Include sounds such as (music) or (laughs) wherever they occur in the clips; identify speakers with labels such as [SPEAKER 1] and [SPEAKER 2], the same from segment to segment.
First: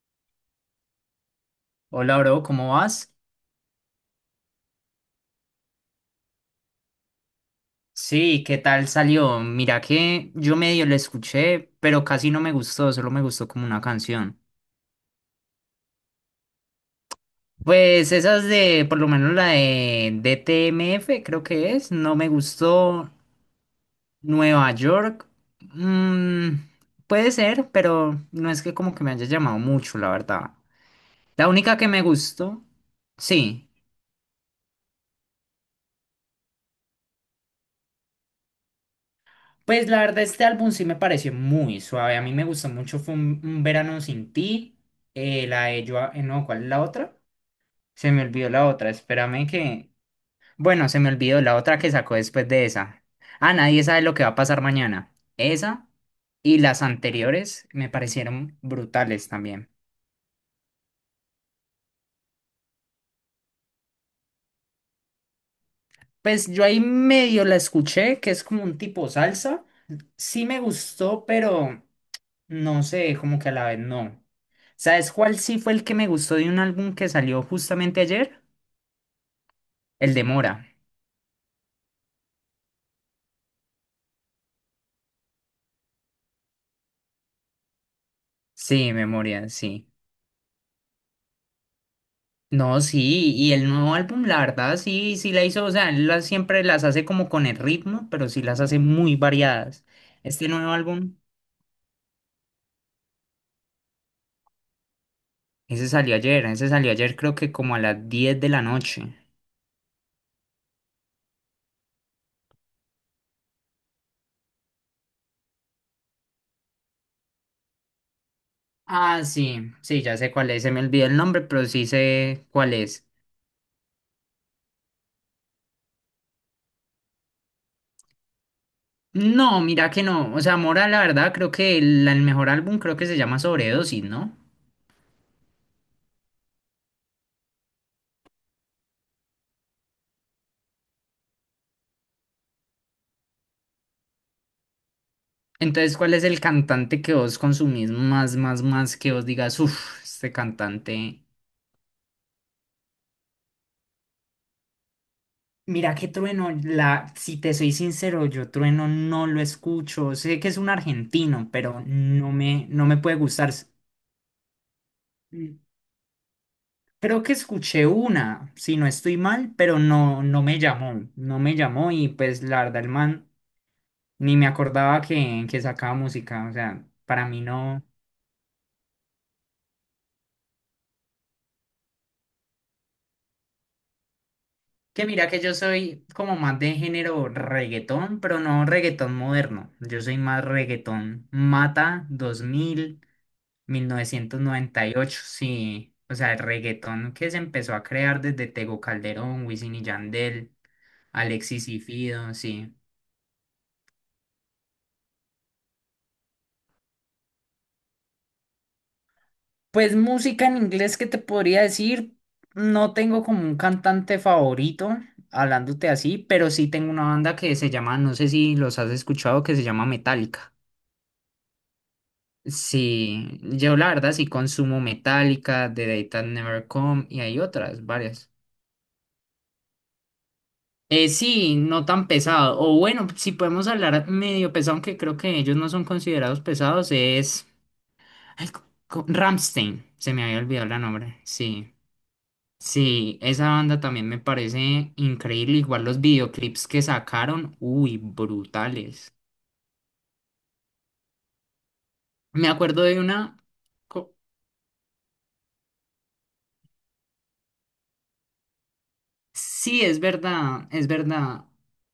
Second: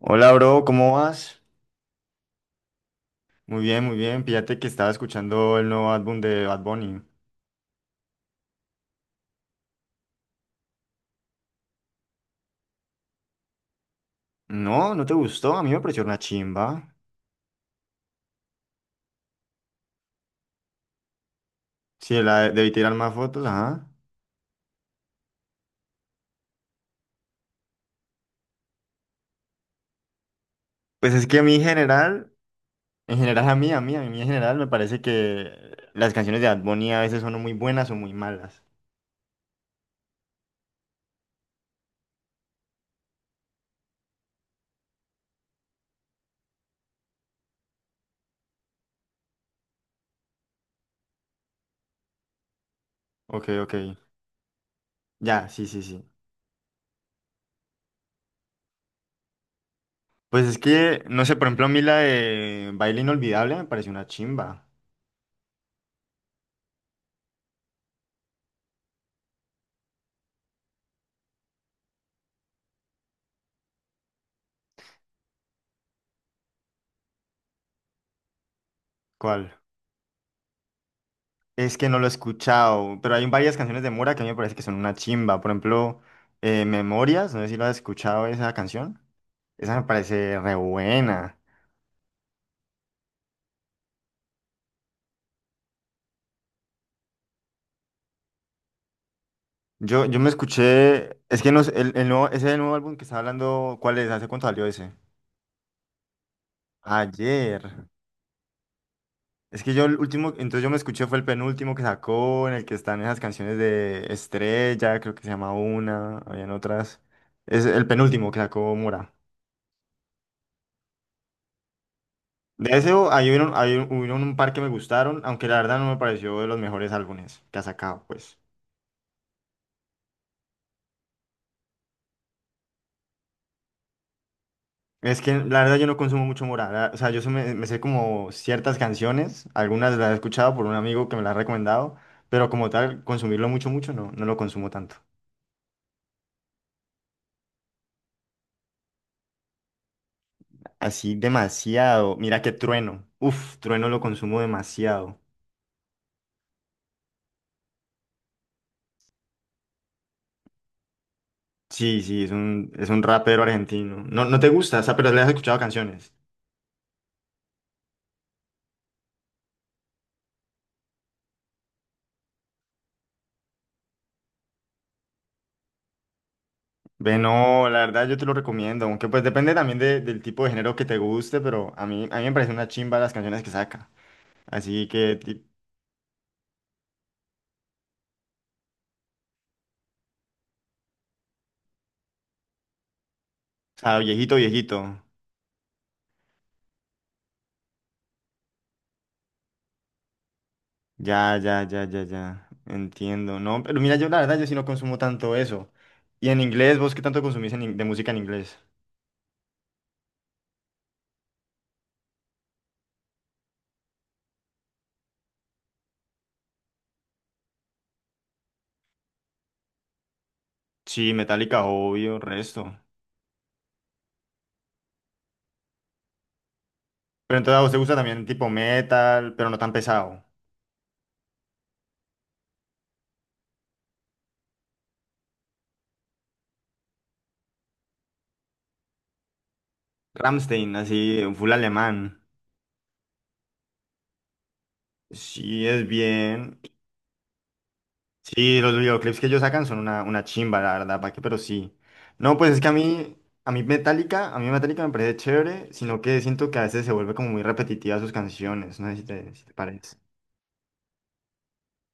[SPEAKER 1] Hola, bro, ¿cómo vas?
[SPEAKER 2] Hola, bro, ¿cómo vas?
[SPEAKER 1] Muy bien, muy bien. Fíjate que estaba escuchando el nuevo álbum de Bad Bunny.
[SPEAKER 2] Sí, ¿qué tal salió? Mira que yo medio lo escuché, pero casi no me gustó, solo me gustó como una canción.
[SPEAKER 1] No, ¿no te gustó? A mí me pareció una chimba.
[SPEAKER 2] Pues esas de, por lo menos la de DTMF, creo que es,
[SPEAKER 1] Sí,
[SPEAKER 2] no me
[SPEAKER 1] la debí tirar
[SPEAKER 2] gustó.
[SPEAKER 1] más fotos, ajá.
[SPEAKER 2] Nueva York, mm, puede ser, pero no es que como que me haya llamado mucho, la verdad.
[SPEAKER 1] Pues es que a
[SPEAKER 2] La
[SPEAKER 1] mí
[SPEAKER 2] única que me gustó,
[SPEAKER 1] en general a
[SPEAKER 2] sí.
[SPEAKER 1] mí, a mí en general me parece que las canciones de Bad Bunny a veces son o muy buenas o muy malas.
[SPEAKER 2] Pues la verdad, este álbum sí me pareció muy suave. A mí me gustó mucho. Fue un verano sin ti. La de yo. No, ¿cuál es la otra? Se me olvidó la otra. Espérame que. Bueno, se me olvidó la otra que sacó después de esa.
[SPEAKER 1] Ok,
[SPEAKER 2] Ah,
[SPEAKER 1] ok.
[SPEAKER 2] nadie sabe lo que va a pasar mañana.
[SPEAKER 1] Ya, sí, sí,
[SPEAKER 2] Esa
[SPEAKER 1] sí.
[SPEAKER 2] y las anteriores me parecieron brutales también.
[SPEAKER 1] Pues es que, no sé, por ejemplo, a mí la de Baile Inolvidable me pareció una chimba.
[SPEAKER 2] Pues yo ahí medio la escuché, que es como un tipo salsa. Sí me gustó, pero. No sé, como que a la vez no. ¿Sabes cuál sí fue el que me gustó de un álbum que salió justamente ayer?
[SPEAKER 1] ¿Cuál?
[SPEAKER 2] El de Mora.
[SPEAKER 1] Es que no lo he escuchado, pero hay varias canciones de Mora que a mí me parece que son una chimba. Por ejemplo, Memorias, no sé si lo has escuchado esa
[SPEAKER 2] Sí,
[SPEAKER 1] canción.
[SPEAKER 2] Memoria,
[SPEAKER 1] Esa me
[SPEAKER 2] sí.
[SPEAKER 1] parece re buena.
[SPEAKER 2] No, sí, y el nuevo álbum, la verdad, sí, sí la hizo, o sea, siempre las hace como con el ritmo, pero sí las hace muy variadas.
[SPEAKER 1] Yo me
[SPEAKER 2] Este nuevo álbum,
[SPEAKER 1] escuché, es que no sé, el nuevo, ese nuevo álbum que estaba hablando, ¿cuál es? ¿Hace cuánto salió ese?
[SPEAKER 2] ese salió ayer creo que
[SPEAKER 1] Ayer.
[SPEAKER 2] como a las 10 de la noche.
[SPEAKER 1] Es que yo el último, entonces yo me escuché fue el penúltimo que sacó, en el que están esas canciones de Estrella, creo que se llama una, habían otras. Es el penúltimo que sacó Mora.
[SPEAKER 2] Ah, sí, sí, ya sé cuál es, se me olvidó el nombre, pero sí sé cuál
[SPEAKER 1] De ese
[SPEAKER 2] es.
[SPEAKER 1] hay un, hubieron un par que me gustaron, aunque la verdad no me pareció de los mejores álbumes que ha sacado, pues.
[SPEAKER 2] No, mira que no. O sea, Mora, la verdad, creo que el mejor álbum creo que se llama Sobredosis, ¿no?
[SPEAKER 1] Es que la verdad yo no consumo mucho Morat, o sea, yo se me, me sé como ciertas canciones, algunas las he escuchado por un amigo que me las ha recomendado, pero como tal, consumirlo mucho, mucho, no, no lo consumo tanto.
[SPEAKER 2] Entonces, ¿cuál es el cantante que vos consumís más, más, más que vos digas, uff, este
[SPEAKER 1] Así
[SPEAKER 2] cantante.
[SPEAKER 1] demasiado, mira que Trueno, uf, Trueno lo consumo demasiado.
[SPEAKER 2] Mira que Trueno, si te soy sincero, yo Trueno no lo escucho. Sé que es un argentino, pero
[SPEAKER 1] Sí, sí,
[SPEAKER 2] no me, no
[SPEAKER 1] es
[SPEAKER 2] me
[SPEAKER 1] un
[SPEAKER 2] puede
[SPEAKER 1] rapero
[SPEAKER 2] gustar.
[SPEAKER 1] argentino. No, no te gusta, o sea, pero le has escuchado
[SPEAKER 2] Mm,
[SPEAKER 1] canciones.
[SPEAKER 2] Creo que escuché una, si no estoy mal, pero no, no me llamó. No me llamó y pues la verdad, el man. Ni me acordaba que sacaba música, o sea,
[SPEAKER 1] Ve,
[SPEAKER 2] para mí
[SPEAKER 1] no, la
[SPEAKER 2] no.
[SPEAKER 1] verdad yo te lo recomiendo, aunque pues depende también del tipo de género que te guste, pero a mí me parece una chimba las canciones que saca. Así
[SPEAKER 2] Que
[SPEAKER 1] que,
[SPEAKER 2] mira que
[SPEAKER 1] ti-
[SPEAKER 2] yo soy como más de género reggaetón, pero no reggaetón moderno. Yo soy más reggaetón Mata dos mil
[SPEAKER 1] o
[SPEAKER 2] mil
[SPEAKER 1] sea, viejito,
[SPEAKER 2] novecientos noventa y
[SPEAKER 1] viejito.
[SPEAKER 2] ocho sí. O sea, el reggaetón que se empezó a crear desde Tego Calderón, Wisin y Yandel,
[SPEAKER 1] Ya, ya,
[SPEAKER 2] Alexis y
[SPEAKER 1] ya, ya,
[SPEAKER 2] Fido,
[SPEAKER 1] ya.
[SPEAKER 2] sí.
[SPEAKER 1] Entiendo, ¿no? Pero mira, yo la verdad yo sí no consumo tanto eso. Y en inglés, ¿vos qué tanto consumís en de música en inglés?
[SPEAKER 2] Pues música en inglés, ¿qué te podría decir? No tengo como un cantante favorito, hablándote así, pero sí tengo una banda que se llama, no sé si los has escuchado, que se llama Metallica.
[SPEAKER 1] Sí, Metallica, obvio, resto.
[SPEAKER 2] Sí, yo la verdad sí consumo Metallica, The Day That Never Come y
[SPEAKER 1] Pero
[SPEAKER 2] hay
[SPEAKER 1] entonces a vos te
[SPEAKER 2] otras,
[SPEAKER 1] gusta también
[SPEAKER 2] varias.
[SPEAKER 1] tipo metal, pero no tan pesado.
[SPEAKER 2] Sí, no tan pesado. O bueno, si podemos hablar medio pesado, aunque creo que ellos no son considerados pesados, es... Ay, Rammstein, se me había olvidado
[SPEAKER 1] Rammstein,
[SPEAKER 2] la nombre,
[SPEAKER 1] así, full
[SPEAKER 2] sí.
[SPEAKER 1] alemán.
[SPEAKER 2] Sí, esa banda también me parece increíble.
[SPEAKER 1] Sí,
[SPEAKER 2] Igual
[SPEAKER 1] es
[SPEAKER 2] los
[SPEAKER 1] bien.
[SPEAKER 2] videoclips que sacaron, uy,
[SPEAKER 1] Sí, los
[SPEAKER 2] brutales.
[SPEAKER 1] videoclips que ellos sacan son una chimba, la verdad, ¿para qué? Pero sí. No,
[SPEAKER 2] Me
[SPEAKER 1] pues es que
[SPEAKER 2] acuerdo de una... co-
[SPEAKER 1] A mí Metallica me parece chévere, sino que siento que a veces se vuelve como muy repetitiva sus canciones, no sé si te, si te
[SPEAKER 2] Sí,
[SPEAKER 1] parece.
[SPEAKER 2] es verdad, es verdad.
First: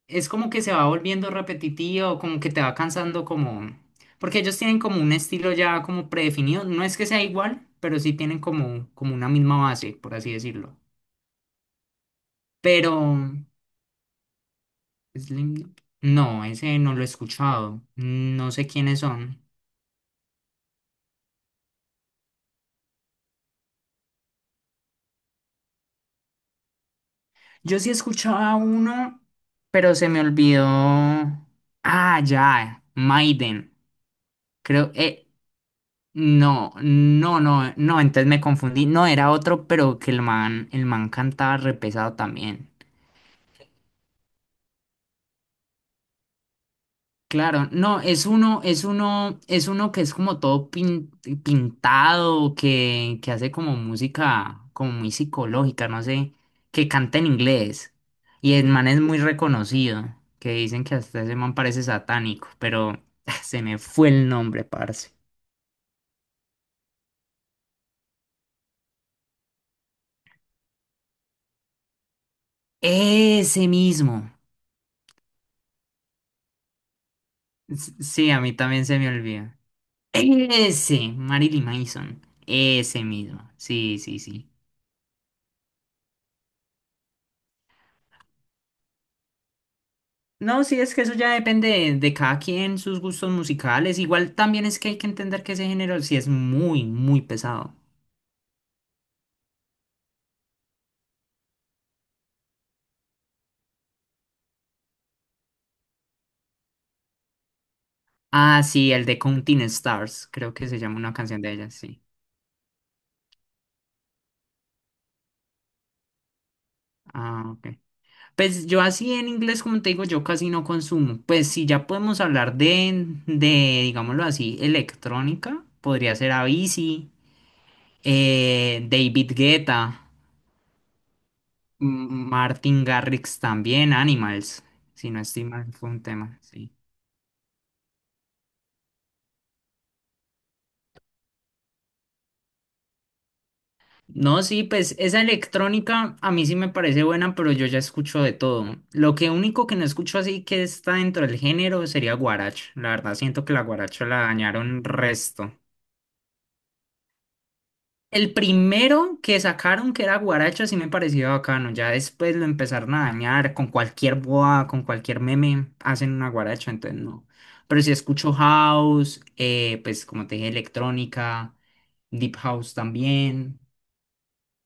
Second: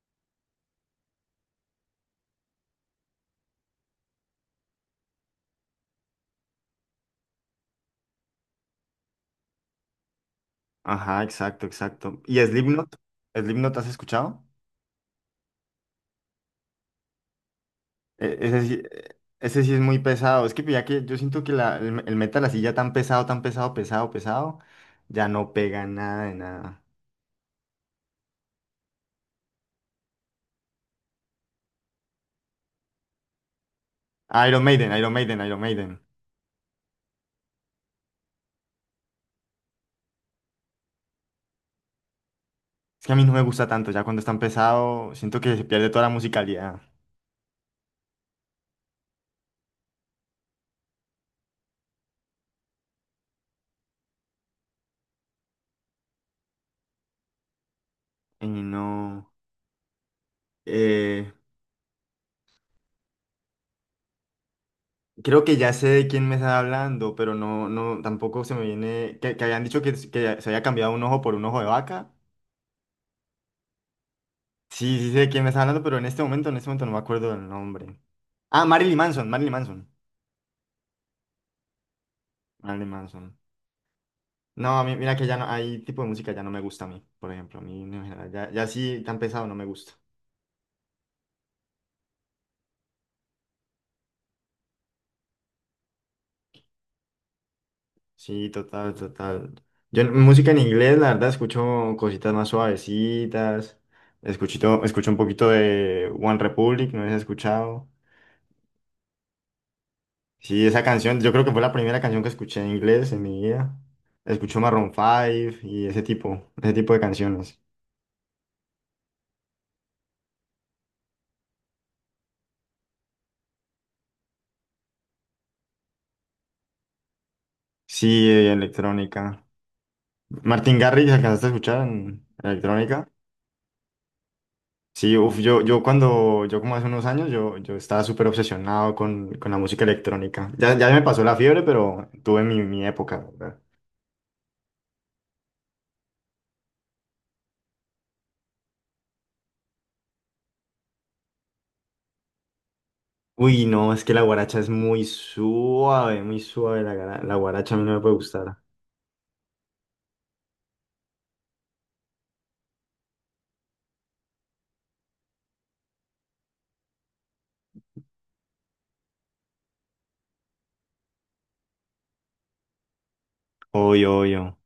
[SPEAKER 2] Es como que se va volviendo repetitivo, como que te va cansando como... Porque ellos tienen como un estilo ya como predefinido. No es que sea igual, pero sí tienen como, como una misma base, por así decirlo.
[SPEAKER 1] Ajá, exacto, exacto. ¿Y
[SPEAKER 2] Pero...
[SPEAKER 1] Slipknot? ¿Slipknot has escuchado?
[SPEAKER 2] Slim- No, ese no lo he escuchado. No
[SPEAKER 1] Ese
[SPEAKER 2] sé
[SPEAKER 1] sí,
[SPEAKER 2] quiénes son.
[SPEAKER 1] ese sí es muy pesado, es que ya que yo siento que la, el metal así ya tan pesado, pesado, pesado, ya no pega nada de nada.
[SPEAKER 2] Yo sí escuchaba uno, pero se me olvidó. Ah, ya, Maiden.
[SPEAKER 1] Iron
[SPEAKER 2] Creo,
[SPEAKER 1] Maiden, Iron Maiden, Iron Maiden.
[SPEAKER 2] no, no, no, no, entonces me confundí. No, era otro, pero que el man cantaba repesado también.
[SPEAKER 1] Es que a mí no me gusta tanto, ya cuando está pesado, siento que se pierde toda la musicalidad.
[SPEAKER 2] Claro, no, es uno que es como todo pintado, que hace como música como muy psicológica, no sé, que canta en inglés.
[SPEAKER 1] Y
[SPEAKER 2] Y el man es muy
[SPEAKER 1] no.
[SPEAKER 2] reconocido, que dicen que hasta
[SPEAKER 1] eh,
[SPEAKER 2] ese man parece satánico, pero (laughs) se me fue el nombre, parce.
[SPEAKER 1] Creo que ya sé de quién me está hablando, pero no, no, tampoco se me viene. Que habían dicho que se había cambiado un ojo por un ojo de vaca.
[SPEAKER 2] Ese mismo.
[SPEAKER 1] Sí, sí sé de quién me está hablando, pero en este momento no me acuerdo del nombre.
[SPEAKER 2] Sí, a mí
[SPEAKER 1] Ah,
[SPEAKER 2] también
[SPEAKER 1] Marilyn
[SPEAKER 2] se me
[SPEAKER 1] Manson, Marilyn
[SPEAKER 2] olvida.
[SPEAKER 1] Manson.
[SPEAKER 2] Ese, Marilyn Manson.
[SPEAKER 1] Marilyn
[SPEAKER 2] Ese
[SPEAKER 1] Manson.
[SPEAKER 2] mismo. Sí, sí, sí.
[SPEAKER 1] No, a mí, mira que ya no, hay tipo de música ya no me gusta a mí, por ejemplo. A mí en general, ya, ya sí tan pesado no me gusta.
[SPEAKER 2] No, sí, es que eso ya depende de cada quien, sus gustos musicales. Igual también es que hay que entender que ese género sí es muy, muy pesado.
[SPEAKER 1] Sí, total, total. Yo música en inglés, la verdad, escucho cositas más suavecitas. Escuchito, escucho un poquito de One Republic, no sé si has escuchado.
[SPEAKER 2] Ah, sí, el de Counting Stars, creo
[SPEAKER 1] Sí,
[SPEAKER 2] que se
[SPEAKER 1] esa
[SPEAKER 2] llama una
[SPEAKER 1] canción, yo
[SPEAKER 2] canción
[SPEAKER 1] creo que
[SPEAKER 2] de
[SPEAKER 1] fue
[SPEAKER 2] ella,
[SPEAKER 1] la primera
[SPEAKER 2] sí.
[SPEAKER 1] canción que escuché en inglés en mi vida. Escucho Maroon 5 y ese tipo de
[SPEAKER 2] Ah,
[SPEAKER 1] canciones.
[SPEAKER 2] ok. Pues yo así en inglés, como te digo, yo casi no consumo. Pues si ya podemos hablar digámoslo así, electrónica, podría ser Avicii,
[SPEAKER 1] Sí,
[SPEAKER 2] David
[SPEAKER 1] electrónica.
[SPEAKER 2] Guetta,
[SPEAKER 1] Martin Garrix, ¿alcanzaste a escuchar en
[SPEAKER 2] Martin
[SPEAKER 1] electrónica?
[SPEAKER 2] Garrix también, Animals, si
[SPEAKER 1] Sí,
[SPEAKER 2] no
[SPEAKER 1] uf,
[SPEAKER 2] estoy
[SPEAKER 1] yo,
[SPEAKER 2] mal,
[SPEAKER 1] yo
[SPEAKER 2] fue un tema,
[SPEAKER 1] cuando, yo
[SPEAKER 2] sí.
[SPEAKER 1] como hace unos años, yo estaba súper obsesionado con la música electrónica. Ya, ya me pasó la fiebre, pero tuve mi, mi época, ¿verdad?
[SPEAKER 2] No, sí, pues esa electrónica a mí sí me parece buena, pero yo ya escucho de todo. Lo que único que no escucho así que está dentro del género sería guaracha. La verdad, siento que la
[SPEAKER 1] Uy, no, es
[SPEAKER 2] guaracha
[SPEAKER 1] que
[SPEAKER 2] la
[SPEAKER 1] la guaracha es
[SPEAKER 2] dañaron resto.
[SPEAKER 1] muy suave, la, la guaracha a mí no me puede
[SPEAKER 2] El
[SPEAKER 1] gustar.
[SPEAKER 2] primero que sacaron que era guaracha sí me pareció bacano. Ya después lo empezaron a dañar con cualquier boa, con cualquier meme, hacen una guaracha, entonces no. Pero sí escucho house, pues como te dije, electrónica, deep house también.
[SPEAKER 1] Obvio, obvio.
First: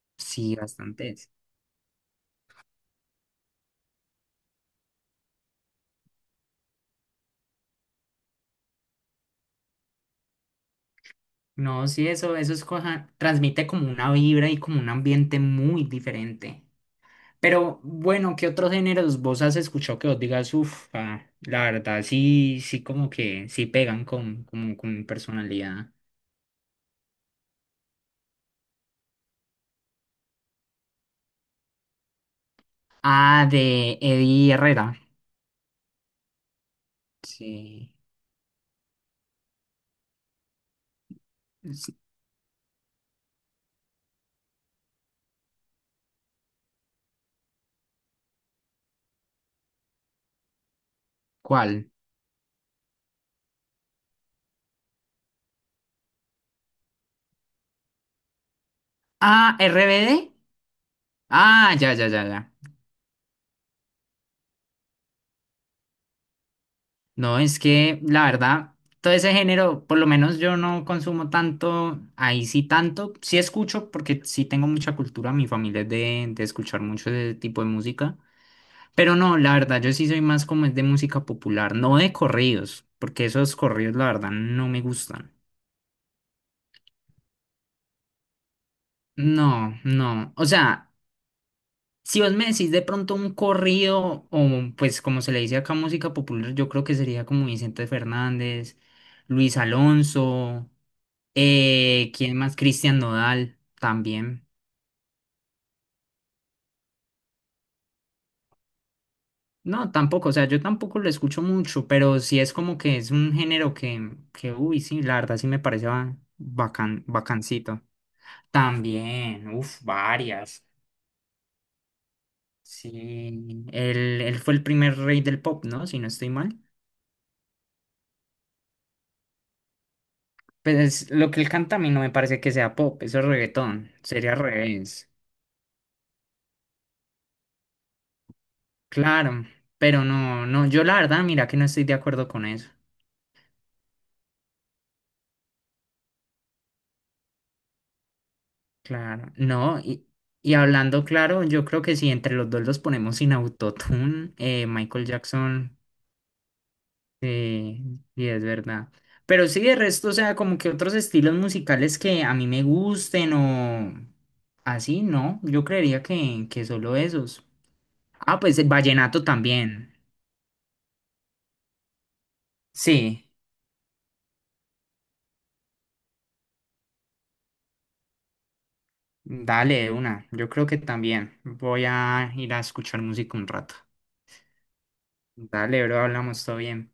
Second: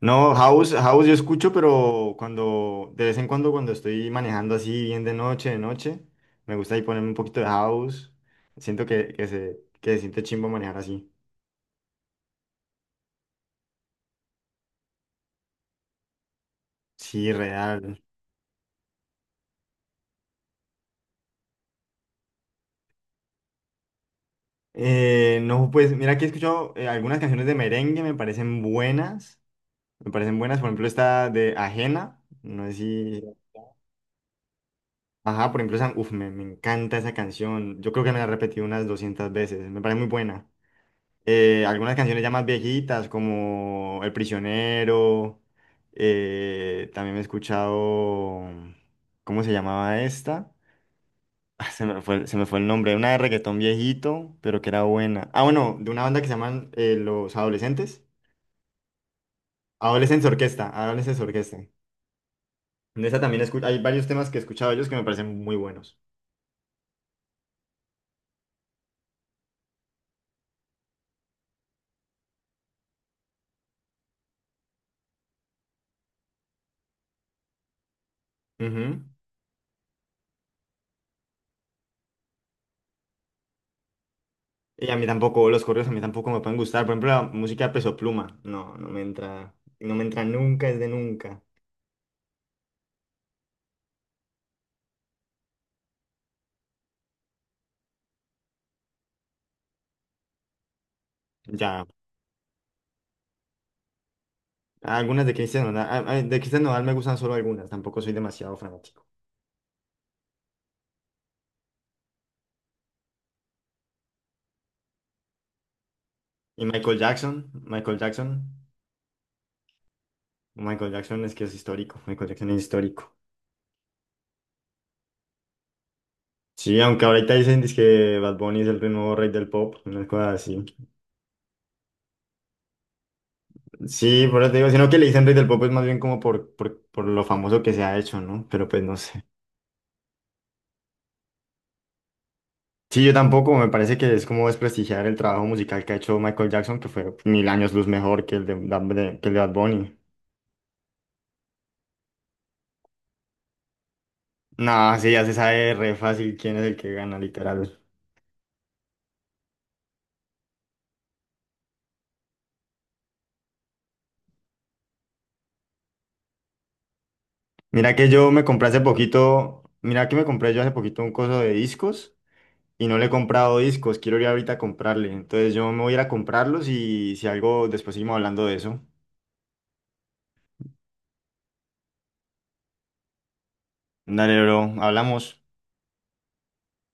[SPEAKER 1] No,
[SPEAKER 2] Sí,
[SPEAKER 1] house, house yo
[SPEAKER 2] bastante.
[SPEAKER 1] escucho, pero cuando, de vez en cuando cuando estoy manejando así bien de noche, me gusta ahí ponerme un poquito de house. Siento que se siente chimbo manejar así.
[SPEAKER 2] No, sí, eso es cosa, transmite como una vibra y como un ambiente muy diferente.
[SPEAKER 1] Sí,
[SPEAKER 2] Pero
[SPEAKER 1] real.
[SPEAKER 2] bueno, ¿qué otros géneros vos has escuchado que vos digas, uff, la verdad, sí, sí, como que sí pegan como con mi
[SPEAKER 1] No,
[SPEAKER 2] personalidad?
[SPEAKER 1] pues mira que he escuchado algunas canciones de merengue, me parecen buenas. Me parecen buenas, por ejemplo, esta de Ajena. No sé si.
[SPEAKER 2] Ah, de Eddie Herrera.
[SPEAKER 1] Ajá, por ejemplo, esa. Uf, me encanta esa canción. Yo
[SPEAKER 2] Sí.
[SPEAKER 1] creo que me la he repetido unas 200 veces. Me parece muy buena. Algunas
[SPEAKER 2] Sí,
[SPEAKER 1] canciones ya más viejitas, como El Prisionero. También me he escuchado. ¿Cómo se llamaba esta? Ah, se
[SPEAKER 2] ¿cuál?
[SPEAKER 1] me fue, se me fue el nombre, una de reggaetón viejito, pero que era buena. Ah, bueno, de una banda que se llaman Los Adolescentes.
[SPEAKER 2] Ah,
[SPEAKER 1] Adolescentes
[SPEAKER 2] RBD.
[SPEAKER 1] Orquesta, Adolescentes Orquesta.
[SPEAKER 2] Ah, ya, ya, ya, ya.
[SPEAKER 1] De esa también hay varios temas que he escuchado de ellos que me parecen muy buenos.
[SPEAKER 2] No, es que la verdad, todo ese género, por lo menos yo no consumo tanto, ahí sí tanto, sí escucho porque sí tengo mucha cultura, mi familia es de escuchar mucho ese tipo de música,
[SPEAKER 1] Ujú.
[SPEAKER 2] pero no, la verdad yo sí soy más como es de música popular, no de corridos, porque esos corridos la verdad no me
[SPEAKER 1] Y a mí
[SPEAKER 2] gustan.
[SPEAKER 1] tampoco, los correos a mí tampoco me pueden gustar. Por ejemplo, la música de Peso Pluma. No, no me entra,
[SPEAKER 2] No,
[SPEAKER 1] no me
[SPEAKER 2] no,
[SPEAKER 1] entra
[SPEAKER 2] o
[SPEAKER 1] nunca, es de
[SPEAKER 2] sea...
[SPEAKER 1] nunca.
[SPEAKER 2] Si vos me decís de pronto un corrido, o pues como se le dice acá música popular, yo creo que sería como Vicente Fernández, Luis Alonso,
[SPEAKER 1] Ya,
[SPEAKER 2] ¿quién más? Cristian Nodal también.
[SPEAKER 1] algunas de Cristian Nodal, ah, ah, de Cristian Nodal me gustan solo algunas, tampoco soy demasiado fanático.
[SPEAKER 2] No, tampoco, o sea, yo tampoco lo escucho mucho, pero sí es como que es un género que uy, sí, la verdad sí me parece
[SPEAKER 1] Y Michael
[SPEAKER 2] bacan,
[SPEAKER 1] Jackson,
[SPEAKER 2] bacancito.
[SPEAKER 1] Michael Jackson.
[SPEAKER 2] También, uff, varias.
[SPEAKER 1] Michael Jackson es que es histórico. Michael Jackson es histórico.
[SPEAKER 2] Sí, él fue el primer rey del pop, ¿no? Si no estoy mal.
[SPEAKER 1] Sí, aunque ahorita dicen que Bad Bunny es el nuevo rey del pop, una cosa así.
[SPEAKER 2] Pues lo que él canta a mí no me parece que sea pop, eso es reggaetón,
[SPEAKER 1] Sí,
[SPEAKER 2] sería al
[SPEAKER 1] por eso te digo, sino que le
[SPEAKER 2] revés.
[SPEAKER 1] dicen rey del pop es más bien como por lo famoso que se ha hecho, ¿no? Pero pues no sé.
[SPEAKER 2] Claro, pero no, no, yo la verdad, mira que no estoy de acuerdo con eso.
[SPEAKER 1] Sí, yo tampoco, me parece que es como desprestigiar el trabajo musical que ha hecho Michael Jackson, que fue mil años luz mejor que el de, que
[SPEAKER 2] Claro,
[SPEAKER 1] el de Bad
[SPEAKER 2] no,
[SPEAKER 1] Bunny.
[SPEAKER 2] y hablando claro, yo creo que si entre los dos los ponemos sin autotune,
[SPEAKER 1] No,
[SPEAKER 2] Michael
[SPEAKER 1] sí, ya se sabe
[SPEAKER 2] Jackson,
[SPEAKER 1] re fácil quién es el que gana, literal.
[SPEAKER 2] eh, sí es verdad. Pero sí, de resto, o sea, como que otros estilos musicales que a mí me gusten o así, no, yo creería que solo esos.
[SPEAKER 1] Mira que yo
[SPEAKER 2] Ah,
[SPEAKER 1] me
[SPEAKER 2] pues el
[SPEAKER 1] compré hace
[SPEAKER 2] vallenato
[SPEAKER 1] poquito,
[SPEAKER 2] también,
[SPEAKER 1] mira que me compré yo hace poquito un coso de discos. Y no le he
[SPEAKER 2] sí.
[SPEAKER 1] comprado discos, quiero ir ahorita a comprarle. Entonces yo me voy a ir a comprarlos y si algo, después seguimos hablando de eso.
[SPEAKER 2] Dale, de una. Yo creo que también voy a ir a escuchar música un rato.
[SPEAKER 1] Dale, bro, hablamos.
[SPEAKER 2] Dale, bro, hablamos todo bien.